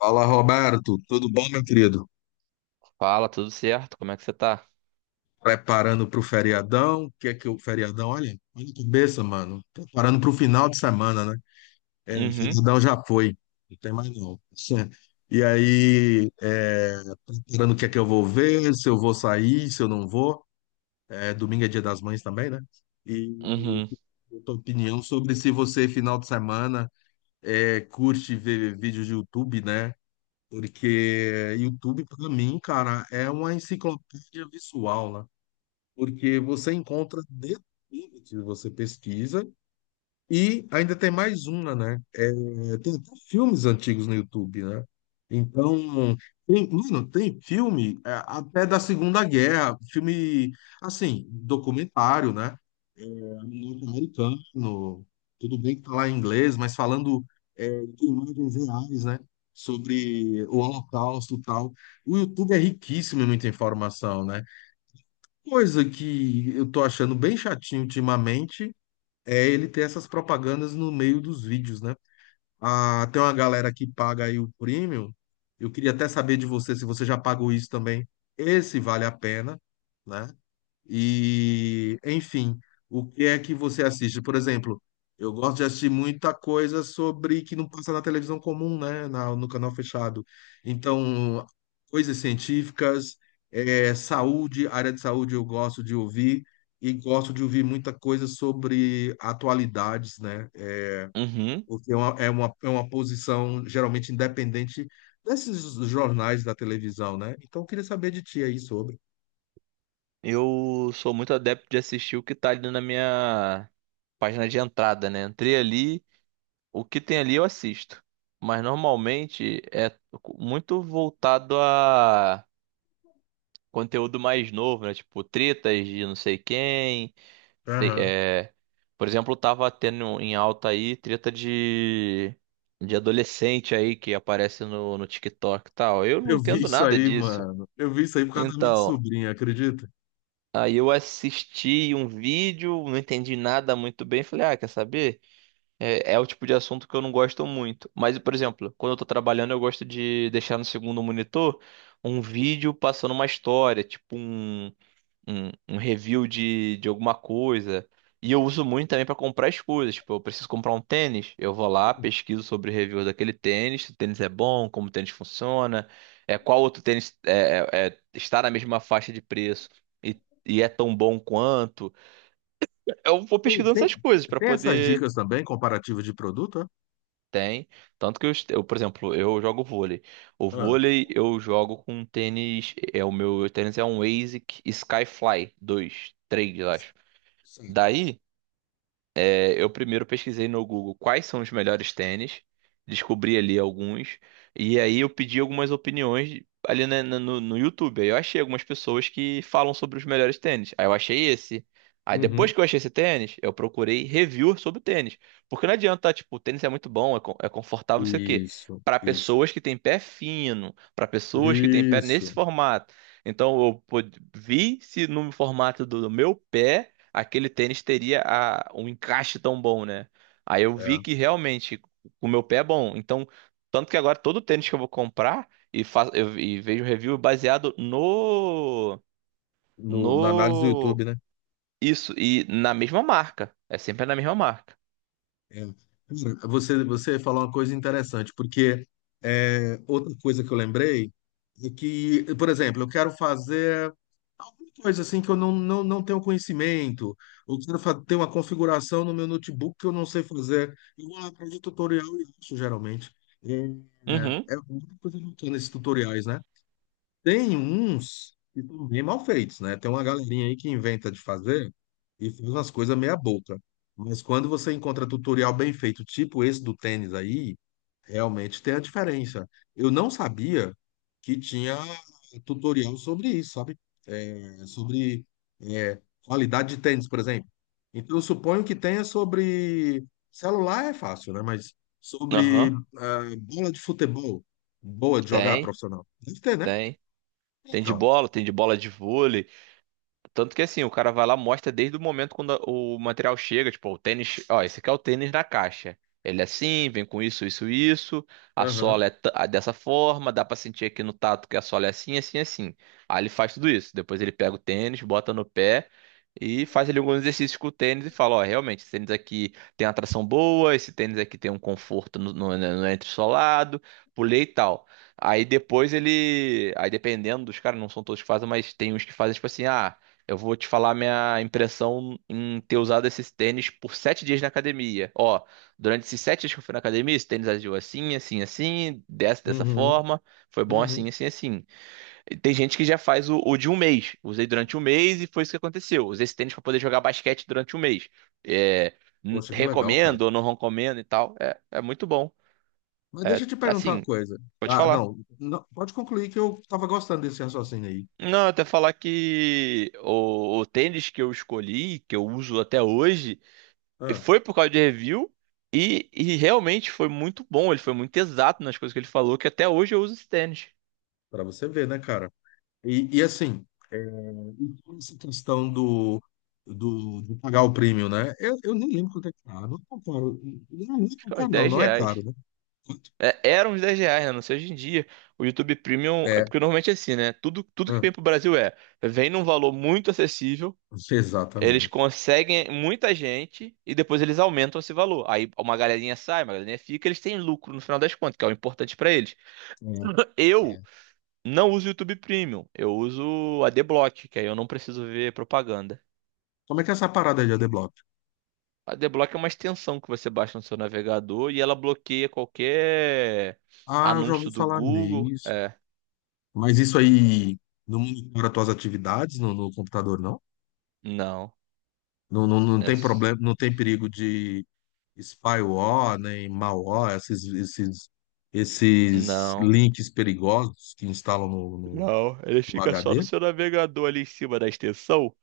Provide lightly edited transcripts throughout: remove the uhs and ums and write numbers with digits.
Fala, Roberto. Tudo bom, meu querido? Fala, tudo certo? Como é que você tá? Preparando para o feriadão? O que é que o feriadão? Olha, olha que cabeça, mano. Preparando para o final de semana, né? É, o Uhum, feriadão já foi. Não tem mais não. E aí, preparando o que é que eu vou ver, se eu vou sair, se eu não vou. É, domingo é Dia das Mães também, né? E uhum, a tua opinião sobre se você, final de semana, curte ver vídeos de YouTube, né? Porque YouTube, para mim, cara, é uma enciclopédia visual, né? Porque você encontra de tudo que você pesquisa e ainda tem mais uma, né? É, tem até filmes antigos no YouTube, né? Então, tem, mano, tem filme até da Segunda Guerra, filme, assim, documentário, né? Norte-americano, tudo bem que tá lá em inglês, mas falando de imagens reais, né? Sobre o Holocausto e tal. O YouTube é riquíssimo em muita informação, né? Coisa que eu tô achando bem chatinho ultimamente é ele ter essas propagandas no meio dos vídeos, né? Ah, tem uma galera que paga aí o premium. Eu queria até saber de você se você já pagou isso também. Esse vale a pena, né? E, enfim, o que é que você assiste? Por exemplo, eu gosto de assistir muita coisa sobre que não passa na televisão comum, né? No canal fechado. Então, coisas científicas, saúde, área de saúde eu gosto de ouvir e gosto de ouvir muita coisa sobre atualidades, né? uhum. Porque é uma posição geralmente independente desses jornais da televisão, né? Então, eu queria saber de ti aí sobre. Eu sou muito adepto de assistir o que tá ali na minha página de entrada, né? Entrei ali, o que tem ali eu assisto. Mas normalmente é muito voltado a conteúdo mais novo, né? Tipo, tretas de não sei quem. sei- é, Por exemplo, tava tendo em alta aí treta de adolescente aí que aparece no TikTok e tal. Eu não Eu vi entendo isso nada aí, disso. mano. Eu vi isso aí por causa da minha Então, sobrinha, acredita? aí eu assisti um vídeo, não entendi nada muito bem. Falei, ah, quer saber? É o tipo de assunto que eu não gosto muito. Mas, por exemplo, quando eu tô trabalhando, eu gosto de deixar no segundo monitor um vídeo passando uma história, tipo um review de alguma coisa. E eu uso muito também para comprar as coisas. Tipo, eu preciso comprar um tênis, eu vou lá, pesquiso sobre o review daquele tênis, se o tênis é bom, como o tênis funciona, é, qual outro tênis está na mesma faixa de preço e, e é tão bom quanto. Eu vou Tem, pesquisando tem, essas coisas para tem essas poder. dicas também, comparativa de produto? É? Tem. Tanto que eu, por exemplo, eu jogo vôlei. O Ah, vôlei eu jogo com um tênis. É, o meu tênis é um Asics Skyfly 23, eu acho. sim. Daí. É, eu primeiro pesquisei no Google quais são os melhores tênis, descobri ali alguns, e aí eu pedi algumas opiniões ali no YouTube. Aí eu achei algumas pessoas que falam sobre os melhores tênis. Aí eu achei esse. Aí depois Uhum. que eu achei esse tênis, eu procurei review sobre o tênis. Porque não adianta, tá, tipo, o tênis é muito bom, é, é confortável, não sei o quê. Isso, Para isso, pessoas que têm pé fino, para pessoas que têm pé nesse isso. formato. Então eu vi se no formato do meu pé aquele tênis teria um encaixe tão bom, né? Aí eu vi É. que realmente o meu pé é bom. Então, tanto que agora todo tênis que eu vou comprar e, e vejo review baseado no No, na análise do no YouTube, né? isso e na mesma marca. É sempre na mesma marca. É. Cara, você falou uma coisa interessante, porque outra coisa que eu lembrei é que, por exemplo, eu quero fazer. Coisa assim que eu não tenho conhecimento, ou ter uma configuração no meu notebook que eu não sei fazer. Eu vou lá atrás de tutorial e acho, geralmente. É, é Uhum. é muita coisa bacana esses tutoriais, né? Tem uns que são bem mal feitos, né? Tem uma galerinha aí que inventa de fazer e faz umas coisas meia boca. Mas quando você encontra tutorial bem feito, tipo esse do tênis aí, realmente tem a diferença. Eu não sabia que tinha tutorial sobre isso, sabe? É, sobre é, qualidade de tênis, por exemplo. Então, eu suponho que tenha sobre. Celular é fácil, né? Mas sobre Aham. ah, bola de futebol, boa de jogar Tem, profissional. Deve ter, né? tem. Então. Tem de bola de vôlei. Tanto que assim, o cara vai lá, mostra desde o momento quando o material chega, tipo, o tênis, ó, esse aqui é o tênis na caixa. Ele é assim, vem com isso, isso, isso. A Aham. sola é dessa forma, dá pra sentir aqui no tato que a sola é assim, assim, assim. Aí ele faz tudo isso. Depois ele pega o tênis, bota no pé e faz ali alguns exercícios com o tênis e fala, ó, realmente, esse tênis aqui tem uma tração boa, esse tênis aqui tem um conforto no entressolado, pulei e tal. Aí depois ele. Aí dependendo dos caras, não são todos que fazem, mas tem uns que fazem tipo assim, ah. Eu vou te falar minha impressão em ter usado esses tênis por 7 dias na academia. Ó, durante esses 7 dias que eu fui na academia, esse tênis agiu assim, assim, assim, dessa, dessa Uhum. forma. Foi bom Uhum. assim, assim, assim. E tem gente que já faz o de um mês. Usei durante um mês e foi isso que aconteceu. Usei esse tênis para poder jogar basquete durante um mês. É, Poxa, que legal, cara. recomendo ou não recomendo e tal. É, é muito bom. Mas É, deixa eu te perguntar uma assim, coisa. vou te Ah, falar. não, não. Pode concluir que eu tava gostando desse raciocínio aí. Não, até falar que o tênis que eu escolhi, que eu uso até hoje. Ah, Foi por causa de review e realmente foi muito bom. Ele foi muito exato nas coisas que ele falou, que até hoje eu uso esse tênis. para você ver, né, cara? E assim, essa questão de pagar o prêmio, né? Eu nem lembro quanto é caro. Não é tão caro. Não, não é Acho tão que é uns caro, não. 10 Não é reais. caro, né? Quanto É, eram uns 10 reais, né? Não sei hoje em dia. O YouTube Premium, é é. porque normalmente é assim, né? Tudo que Ah, vem pro Brasil é, vem num valor muito acessível, eles exatamente. conseguem muita gente e depois eles aumentam esse valor. Aí uma galerinha sai, uma galerinha fica, eles têm lucro no final das contas, que é o importante pra eles. É, Eu é. não uso o YouTube Premium, eu uso a adblock, que aí eu não preciso ver propaganda. Como é que é essa parada aí de adblock? A D-Block é uma extensão que você baixa no seu navegador e ela bloqueia qualquer Ah, eu já anúncio ouvi do falar Google. nisso. É, Mas isso aí não monitora tuas atividades no, no computador, não? não, Não, não? Não é, tem problema, não tem perigo de spyware, nem malware, esses, esses, esses não, links perigosos que instalam no, não. Ele o fica só no HD? seu navegador ali em cima da extensão.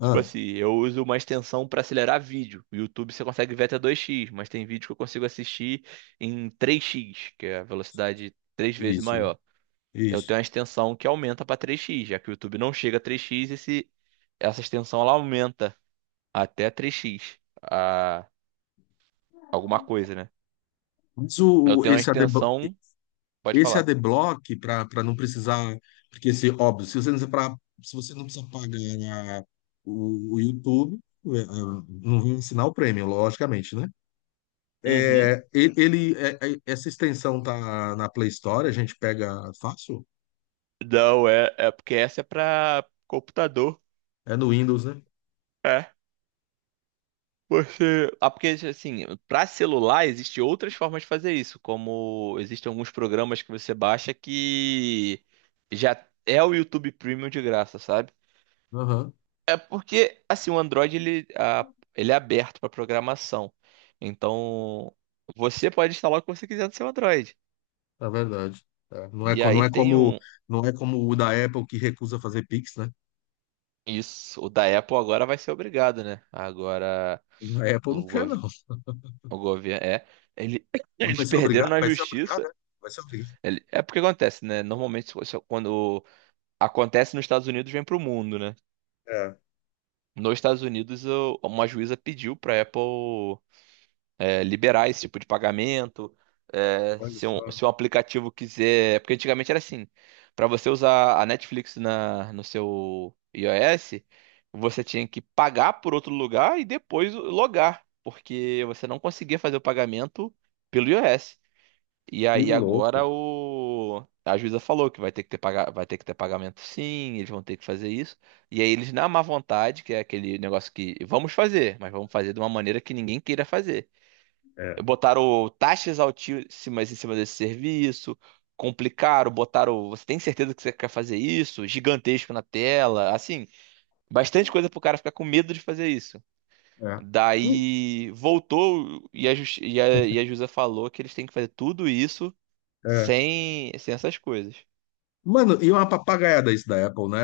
Tipo Ah, assim, eu uso uma extensão para acelerar vídeo. O YouTube você consegue ver até 2x, mas tem vídeo que eu consigo assistir em 3x, que é a velocidade três vezes isso, maior. Eu isso. tenho uma extensão que aumenta para 3x, já que o YouTube não chega a 3x. Essa extensão ela aumenta até 3x, a alguma coisa, né? Mas Eu tenho uma esse extensão, pode esse falar. AD Block, para para não precisar. Porque, se, óbvio, se você não precisa, se você não precisa o YouTube, é, é, não vai assinar o Premium, logicamente, né? Uhum. É, essa extensão tá na Play Store, a gente pega fácil? Não, é, é porque essa é pra computador. É no Windows, né? É. Você. Ah, porque assim, pra celular existem outras formas de fazer isso, como existem alguns programas que você baixa que já é o YouTube Premium de graça, sabe? Aham, É porque assim, o Android ele, ah, ele é aberto pra programação. Então, você pode instalar o que você quiser no seu Android. é verdade. É, E não aí é tem como, um. não é como o da Apple que recusa fazer Pix, né? Isso, o da Apple agora vai ser obrigado, né? Agora O da Apple não o, quer, gov- não. o governo é. ele- Não eles vai ser perderam obrigado? na Vai ser obrigado, justiça. é? Vai ser obrigado. É porque acontece, né? Normalmente, quando acontece nos Estados Unidos, vem pro mundo, né? É, Nos Estados Unidos, uma juíza pediu pra Apple. É, liberar esse tipo de pagamento. É, olha se um, só. se um aplicativo quiser. Porque antigamente era assim: para você usar a Netflix no seu iOS, você tinha que pagar por outro lugar e depois logar, porque você não conseguia fazer o pagamento pelo iOS. E Que aí louco. agora o a juíza falou que vai ter que ter pagamento, sim, eles vão ter que fazer isso. E aí eles, na má vontade, que é aquele negócio que vamos fazer, mas vamos fazer de uma maneira que ninguém queira fazer, É, botaram taxas altíssimas em cima desse serviço, complicaram, botaram, você tem certeza que você quer fazer isso? Gigantesco na tela, assim, bastante coisa pro cara ficar com medo de fazer isso. é. Hum, Daí voltou e a, justi- e a Jusa falou que eles têm que fazer tudo isso É. sem essas coisas. Mano, e uma papagaiada isso da Apple, né?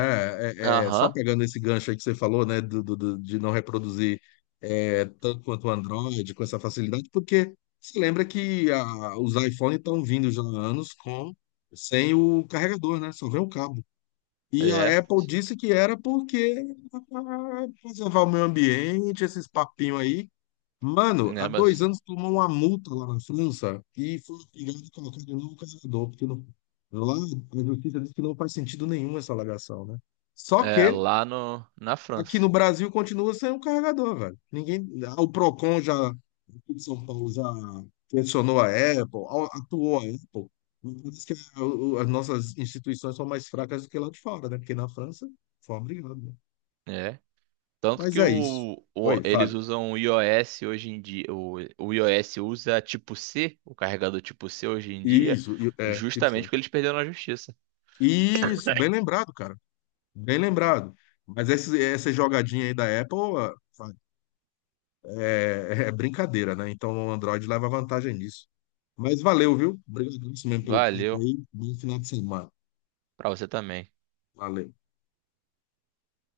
É, é, só Aham, pegando esse gancho aí que você falou, né? De não reproduzir tanto quanto o Android, com essa facilidade, porque se lembra que os iPhones estão vindo já há anos com, sem o carregador, né? Só vem o cabo. E a é, Apple disse que era porque preservar o meio ambiente, esses papinhos aí. Mano, há né, dois mas anos tomou uma multa lá na França e foi obrigado a colocar de novo o carregador, porque lá a justiça diz que não faz sentido nenhum essa alegação, né? Só é que lá no, na aqui França. no Brasil continua sem o carregador, velho. Ninguém, ah, o Procon já, aqui de São Paulo já pressionou a Apple, atuou a Apple. Mas parece que as nossas instituições são mais fracas do que lá de fora, né? Porque na França foi obrigado, né? Tanto Mas que é isso. Oi, eles Fábio. usam o iOS hoje em dia, o iOS usa tipo C, o carregador tipo C hoje em dia, Isso, é, chips. justamente porque eles perderam na justiça. Isso, bem lembrado, cara. Bem lembrado. Mas essa jogadinha aí da Apple é brincadeira, né? Então o Android leva vantagem nisso. Mas valeu, viu? Obrigado mesmo pelo papo Valeu, aí. Bom final de semana. pra você também. Valeu.